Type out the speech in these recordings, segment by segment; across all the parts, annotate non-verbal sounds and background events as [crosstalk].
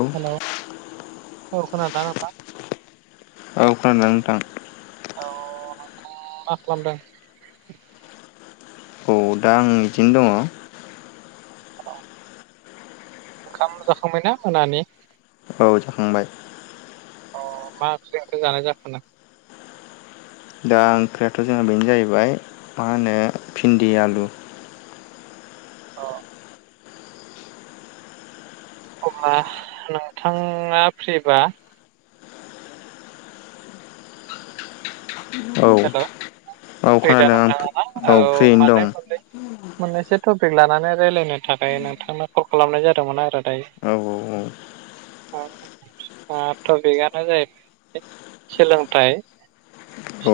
औ हेल' औ खोनादोंना नोंथां। औ खोनादोंना नोंथां। औ मा खालामदों? औ दा आं बिदिनो दङ। औ ओंखाम जाखांबाय ना मोनानि? औ जाखांबाय। अ मा ओंख्रि ओंखाम जानाय जाखोनो दा ओंख्रियाथ' जोंहा बेनो जाहैबाय मा होनो भिन्दि आलु अ अब्ला नोंथाङा फ्रिबा औ हेल' फ्रिदा खोनादों आं नोंथाङा ना औ फ्रियैनो दं मानो मोननै मोननैसो टपिक लानानै रायज्लायनो थाखाय नोंथांनो कल खालामनाय जादोंमोन आरो दायो औ-औ-औ ओ टपिकआनो जाहैबाय सोलोंथाइ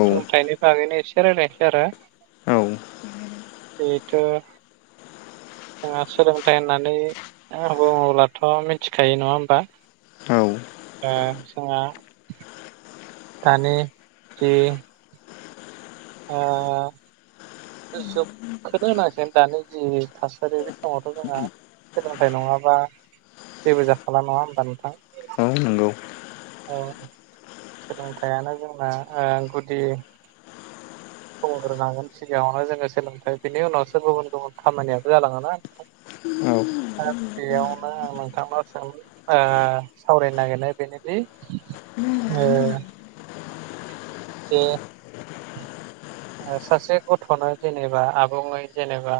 औ बागैनो एसे रायज्लायनोसै आरो औ बेथ' जोंहा सोलोंथाइ होननानै आं बुङोब्लाथ' मिथिखायो नङा होमबा। औ ओ जोंहा दानि जे ओ जुगखौनो होननांसिगोन दानि जि थासारि बे समावथ' जोंहा सोलोंथाइ नङाबा जेबो जाखाला नङा होमबा नोंथां औ नोंगौ। औ सोलोंथाइयानो जोंना ओ गुदि खबर होनांगोन सिगाङावनो जोङो सोलोंथाइ बिनि उनावसो गुबुन-गुबुन खामानियाबो जालाङोना नोंथां। औ ससेयावनो नोंथां सों ओ सावरायनो नागिरनाय बेनोदि जे सासे गथ'नो जेनेबा आबुङै जेनेबा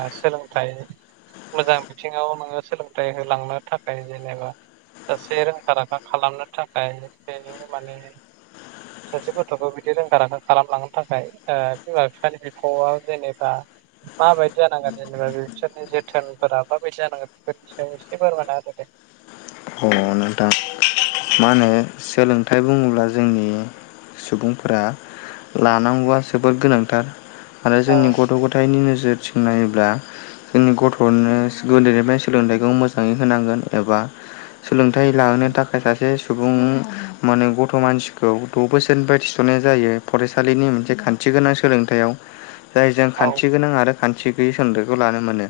ओ सोलोंथाइ मोजां बिथिङाव नोङो सोलोंथाइ होलांनो थाखाय जेनेबा सासे रोंखा-राखा खालामनो थाखायनो माने सासे गथ'खौ बिदि रोंखा राखा खालामलांनो थाखा य ओमफ्राय ओ बिमा-बिफानि बिफ'आव जेनेबा माबायदि जानांगोन जेनेबा बिसोरनि जोथोनफोरा माबायदि जानांगोन बेफोर [unintelligible] अ नोंथां मा होनो सोलोंथाइ बुङोब्ला जोंनि सुबुंफोरा लानांगौआ जोोबद गोनांथार आरो औ जोंनि गथ' गथथाय थाइनि नोजोरथिं नायोब्ला जोंनि गथ'नो गोदोनिफ्राय सोलोंथाइखौ मोजाङै होनांगोन एबा सोलोंथाइ लाहोनो थाखाय सासे सुबुं [inaudible] माने गथ' मानसिखौ द' बोसोरनिफ्राय थिसननाय जायो फरायसालिनि मोनसे खान्थि गोनां सोलोंथायाव [inaudible] जाय जों औ खान्थि गोनां आरो खान्थि गैयि सोलोंथाइखौ लानो मोनो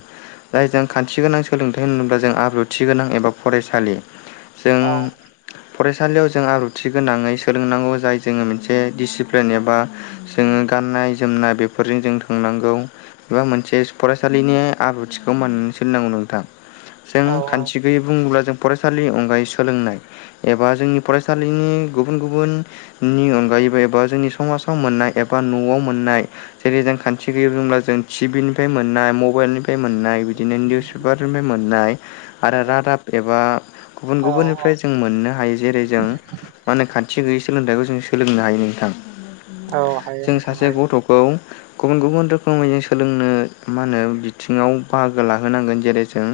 जाय जों खान्थि गोनां सोलोंथाइ होनोब्ला जों आब्रुथि गोनां एबा फरायसालि जों औ फरायसालियाव जों आुथि गोनाङै सोलोंनांगौ जाय जोङो मोनसे दिडिसिप्लिन एबा जोङो गाननाय जोमनाय बेफोरजों जों थांनांगौ एबा मोनसे फरायसालिनि आब्रुथिखौ मनो सोलिनांगौ नोंथां जों औ खान्थि गैयि बुङोब्ला जों फरायसालिनि अनगायै सोलोंनाय एबा जोंनि फरायसालिनि गुबुन गुबुन नि अनगायैबो एबा जोंनि समाजाव मोननाय एबा न'आव मोननाय जेरै जों खान्थि गैयै बुंोंब्ला जों टिभिनिफ्राय मोननाय मबाइलनिफ्राय मोननाय बिदिनो निउस पेपार मोननाय आरो रादाब एबा गुबुन औ गुबुननिफ्राय जों मोननो हायो जेरै जों मा होनो खाथि गैयै सोलोंथाइखौ जों सोलोंनो हायो नोंथां। औ हायो जों नोंथां सासे हायो गथ'खौ गुबुन गुबुन रोखोमै जों सोलोंनो मा होनो बिथिङाव बाहागो लाहोनांगोन जेरै जों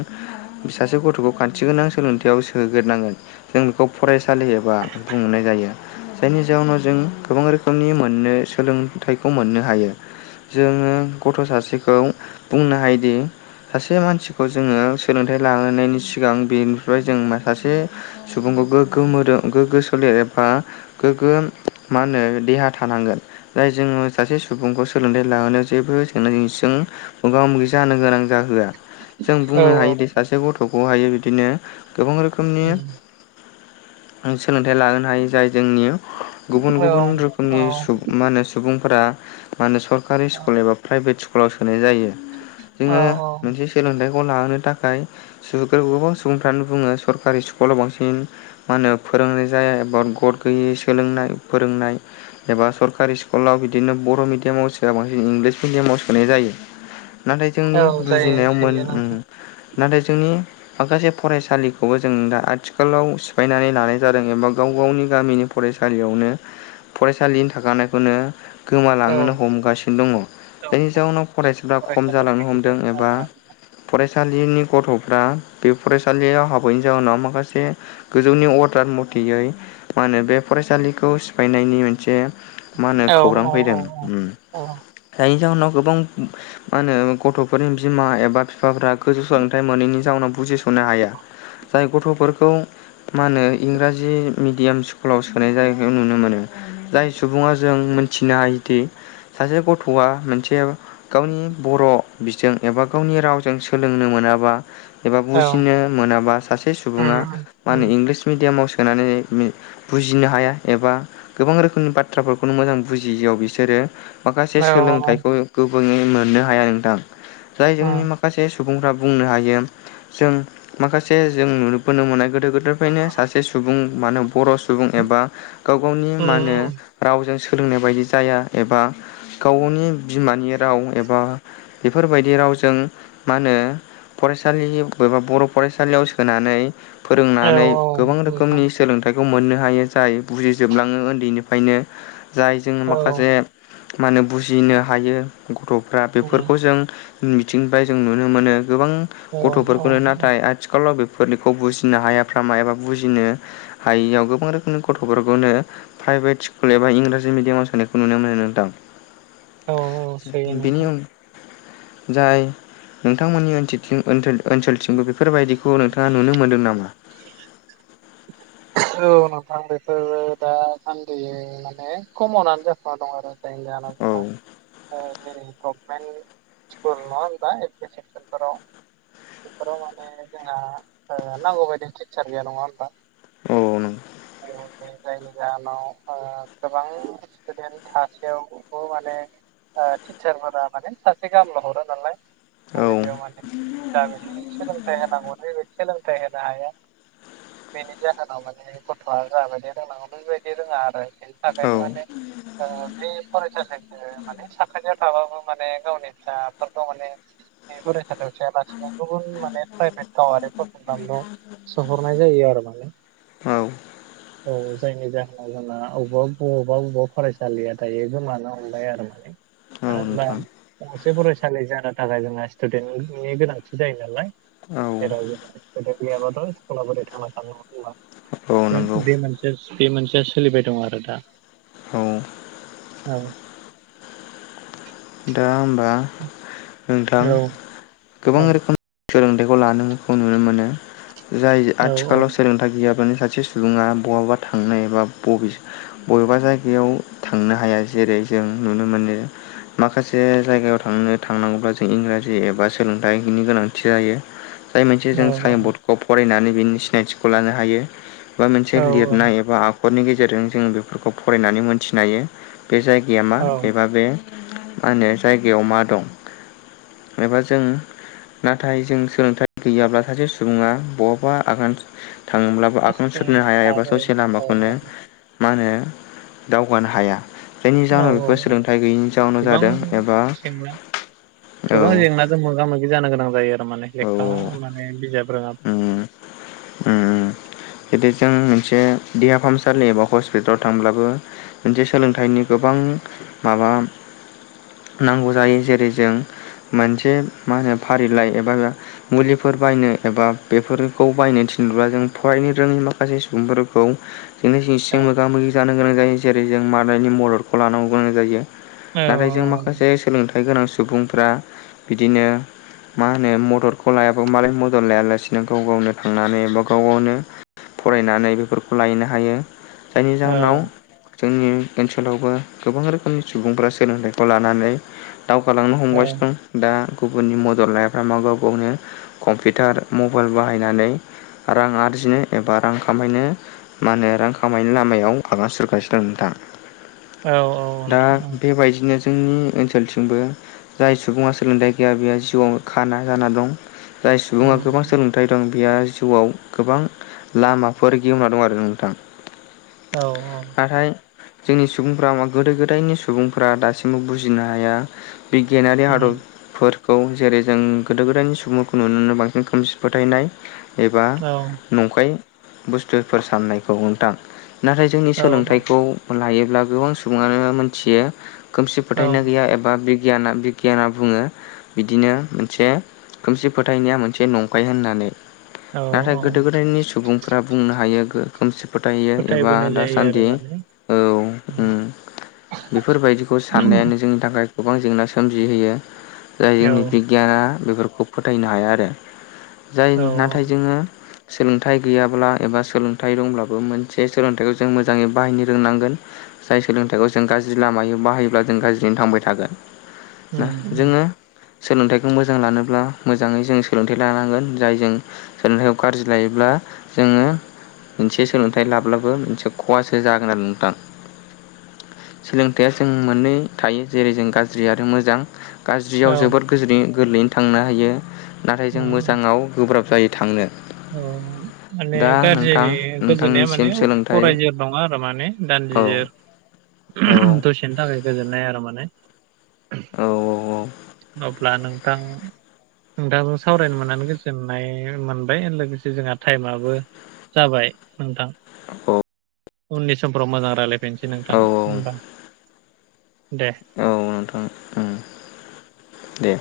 बि सासे गथ'खौ रखान्थि गोनां सोलोंथायाइयाव सोोग्रनांगोन जों बेखौ फरायसालि एबा बुंहनाय जायो। जायनि जााहोनाव जों गोबां रोखोमनि मोननो सोलोंथाइखौ मोननो हायो। जोङो गथ' सासेखौ बुंनो हायोदि सासे मानसिखौ जोङो सोलोंथाइ लालायनानि सिगां बेनिफ्राय जों सासे सुबुंखौ गोग्गो मोदोम गोग्गो सोलेर एबा गोग्गो मा होनो देहा थानांगोन जाय जोङो सासे सुबुंखौ सोलोंथाइ लाहोनायाव जेबो जेंना जेसिजों मोगा मोगि जानो गोनां जाहोआ जों औ बुंनो हायोदि सासे गथ'खौहायो बिदिनो गोबां रोखोमनि सोलोंथाइ लाबोनो हायो जाय जोंनि गुबुन औ गुबुन औ रोखोमनि सुबुं मा होनो सुबुंफोरा मा होनो सरकारि स्कुल एबा प्राइभेट स्कुलाव सोनाय जायो औ जोङो मोनसे सोलोंथायाइखौ लहोनो थाखाय गोबां सुबुंफ्रानो बुङो सरकारि स्कुलाव बांसिन मा होनो फोरोंनाय जाया एबा गड गैयै सोलोंनाय फोरोंनाय एबा सरकारि स्कुलाव बिदिनो बर' मिडियामाव सोआ बांसिन इंलिस मिडियामाव सोनाय जायो [inaudible] नाथाय जोंनि औ जायो बुजिनायाव मोन सैयो नोंथां नाथाय जोंनि माखासे फरायसालिखौबो जों दा आथिखालाव सिफायनानै लानाय जादों एबा गाव गावनि गामिनि फरायसालियावनो फरायसालिनि थाखानायखौनो औ गोमालांहोनो हमगासिनो दङ जायनि औ जाउनाव फरायसाफ्रा खम जालांनो हमदों एबा फरायसाफोरनि फरायसालिनि गथ' दा बे फरायसालियाव हाबैनि जाउोनाव माखासे गोजौनि अर्दार मथेयै मा होनो बे फरायसालिखौ सिफायनायनि मोनसे मा होनो औ खौरां फैदों औ जायनि जाहोनाव गोबां मा होनो गथ'फोरनि बिमा एबा बिफाफ्रा गोजौ सोलोंथाइ मोनोैनि हिन जाावनाव बुजिस'नो हाया जाय गथ'फोरखौ मा होनो इंराजि मिडियाम स्कुलाव सोनाय जायखौ नुनो मोनो जाय सुबुङा जों मिथिनो हायोदि सासे गथ'आ मोनसे गावनि बर' बिजों एबा गावनि रावजों सोलोंनो मोनाबा एबा औ बुजिनो मोनाबा सासे उम सुबुङा उम मा उम होनो इंलिस मिडियामाव सोनानै बुजिनो हाया एबा गोबां रोखोमनि बाथ्राफोरखौनो मोजां बुजियियाव बिसोरो औ माखासे सोलोंथाइखौ गोबोयै मोननो हाया नोंथां जाय उम जोंनि माखासे माखासे सुबुंफ्रा बुंनो हायो जों माखासे जों नुबोनो मोननाय गोदो गोदायनिफ्रायनो सासे सुबुं मानो बर' सुबुं एबा गाव गावनि मा होनो उम रावजों सोलोंनाय बायदि जाया एबा गाव गावनि बिमानि राव एबा बेफोरबायदि रावजों मा होनो फरायसालि एबा बर' फरायसालियाव सोनानै औ फोरोंनानै गोबां नोंथां रोखोमनि सोलोंथ फेथाइखौ मोननो हायो जाय बुजिजोबलाङो उन्दैनिफ्रायनो जाय जों औ माखासे मा होनो बुजिनो हायो गथ'फ्रा उम बेफोरखौ जों मिथिंनिफ्राय जों नुनो मोनो गोबां औ औ गथ'फोरखौनो नाथाय आथिखाल सथिखलाव बेनिखौ बुजिनो हायाफामा एबा बुजिनो हायियाव गोबां रोखोमनि गथ'फोरखौनो प्राइभेट स्कुल एबा इंराजि मिडियामाव सोननायखौ नुनो मोनो नोंथां औ औ सैयो नोंथां बेनिन जाय नोंथांमोननि ओनोल ओनसोलथिंबो बेफोरबायदिखौ नोंथाङा नुनो मोनदों नामा ए औ नोंथां बेफोरो दा सान्दिै माने खमावनानै जाखा दं आरो ाय जा औ गभमेन्ट स्कुल नङा होनबा ए सिक्सनफोराव बेफोराव माने जोंहा नांगौ बायदि टिचार गैया नङा होनबा औ न जायनि जाहोनाव गोबां टुडेन्टास माने ओ टिचारफोरा माने सासे गामल' हरो नालाय औ माने बेयाव माने दा बि सोलोंथाइ होनांगौ [unintelligible] सोलोंथाइ होनो हाया। बेनि जाहोन माने गथ'आ जाबायदि रोंनांगौ बेबायदि रोङा आरो बेनि औ थाखायनो माने ओ बे फरायसा [unintelligible] माने साखायाव थाबाबो माने गावनि फिसाफोरखौ माने फरायसालियाव थायालासिनो गुबुन माने प्राइभेट गावारि फोरसनांगौ सोहरनाय जायो आरो माने औ औ जायनि जाहोनाव जोंना अबा बबेबा बबेबा फरायसालिया दायो गोमानो हमबाय आरो माने। औ आरो बा नोंथां गंसे फरायसालि जानो थाखाय जोंना स्टुडेन्टनि गोनांथि जायो नालाय औ [inaudible] गैयाबाथ' स्कुला बोरै थांना थानागौ जोंना। औ नोंगौ। बे मोनसे बे मोनसेया सोलिबाय दं आरो दा। औ औ। दा होमबा नोंथां औ गोबां रोखोम‌ सोलोंथाइखौ लानायखौ नुनो मोनो। जाय औ आथिखालाव सोलोंथाइ गैयाब्लानो सासे सुबुङा बहाबा थांनाय एबा बबे बबेबा जायगायाव थांनो हाया जेरै जों नुनो मोनो माखासे जायगायाव थांनो थांनांगौब्ला जों इंराजि एबा सोलोंथायाइनि गोनांथि जायो। जाय मोनसे औ जों सायन बर्डखौ फरायनानै बिनि सिनायथिखौ लानो हायो। बा मोनसे औ लिरनाय एबा आखरनि गेजेरजों जों बेफोरखौ फरायनानै मोन्थिनो हायो। बे जायगाया मा औ औ एबा बे मा होनो जायगायाव मा दं। एबा जों नाथाय जों सोलोंथाइ गैयाब्ला सासे सुबुङा बहाबा आगान थाङोब्लाबो आखाम सुरनो हाया एबा ससे लामाखौनो मा होनो दावगानो हाया। जायनि जाहोनाव बेफोर सोलोंथाइ गैयिनि गोबां जेंना औ गोबां जें नाजों मोगा मोगि जानो गोनां जायो आरो माने औ लेखा माने बिजाब रोङा उम उम [unintelligible] जुदि जों मोनसे देहा फाहामसालि एबा हस्पिटालाव थांब्लाबो मोनसे सोलोंथाइनि गोबां माबा नांगौ जायो जेरै जों मोनसे मा होनो फारिलाइ एबा मुलिफोर बायनो एबा बेफोरखौ बायनो थिनब्ला जों फरायनो रोङै माखासे सुबुंफोरखौ बिदिनो सिं औ सिं मोगा मोगि जानो गोनां जायो जेरै जों मादायनि मददखौ लानांगौ गोनां जायो। औ नाथाय जों माखासे सोलोंथाइ गोनां सुबुंफ्रा बिदिनो मा होनो मददखौ लायाबो मालाय मदद लायालासिनो गाव गावनो थांनानै एबा गाव गावनो फरायनानै बेफोरखौ लायनो हायो। जायनि औ जाहोनाव जोंनि ओनसोलावबो गोबां रोखोमनि सुबुंफ्रा सोलोंथाइखौ लानानै दावगालांनो औ हमगासिनो दं दा गुबुननि मदद लाया [unintelligible] गाव गावनो बेटार मबाइल बाहायनानै रां आरजिनो एबा रां खामायनो मा होनो रां खामायनायनि लामायाव आगान सुरगासिनो दं नोंथां। औ दा नोंथां औ बेबायदिनो जोंनि ओनसोलथिंबो जाय सुबुङा सोलोंथाइ गैया बेया जिउआव खाना जाना दं। जाय सुबुङा गोबां उम सोलों थाय दं बेयो जिउआव गोबां लामाफोर गेवना दं आरो नोंथां। औ औ। नाथाय जोंनि सुबुंफ्रा गोदो गोदायनि सुबुंफ्रा दासिमबो बुजिनो हाया बिगियानारि उम आदबफोरखौ जेरै जों गोदो गोदायनि सुबुं नुनो बांसिन खोमसि फोथायनाय एबा औ नंखाय बुस्थुफोर साननायखौ नोंथां नाथाय जोंनि औ सोलोंथाइखौ लायोब्ला गोबां सुबुङानो मोनथियो खोमसि औ फोथायनाय गैया एबा बिगियाना बिगियाना बुङो बिदिनो मोनसे खोमसि फोथायनाया मोनसे नंखाय होननानै। औ नाथाय गोदो औ गोदायनि सुबुंफोरा बुंनो हायो गो खोमसि फोथायहैयो एबा फोथायबोनाय जायो आरो दासान्दि माने औ उम। बेफोरबायदिखौ सान्नायानो जोंनि थाखाय गोबां जेंना सोमजिहोयो जाय औ जोंनि बिगियाना बेफोरखौ फोथायनो हाया आरो जाय औ नाथाय जोङो सोलोंथाइ गैयाब्ला एबा सोलोंथाइ दंब्लाबो मोनसे सोलोंथाइखौ जों मोजाङै बाहायनो रोंनांगोन जाय सोलोंथाइखौ जों गाज्रि लामायाव बाहायोब्ला जों गाज्रियैनो थांबाय थागोन ना उम उम जोङो सोलोंथायाइखौ मोजां लानोब्ला मोजाङै जों सोलोंथाइ लानांगोन जाय जों सोलोंथाइखौ गाज्रि लायोब्ला जोङो मोनसे सोलोंथाइ लाब्लाबो मोनसे खहासो जागोन आरो नोंथां सोलोंथाइया जों मोननै थायो जेरै जों गाज्रि आरो मोजां औ गाज्रियाव जोबोर गोरलैयैनो थांनो हायो नाथाय जों उम मोजाङाव गोब्राब जायो थांनो। औ माने दा नोंथां गाज्रिनि गोजोननाया नोंथांनिसिम माने सोलोंथाइ फरायै नङा आरो माने औ दान्दिजोर औ दसेनि थाखाय गोजोननाय आरो माने औ अब्ला नों थां नोंथां सावरायनो मोननानै गोजोननाय मोन बाय लोगोसे जोंहा टाइमाबबो जाबाय नोंथां। अ उननि समफ्राव मोजां रायज्लायफिननोसै नोंथां औ औ हबा दे। औ नोंथां ओम दे।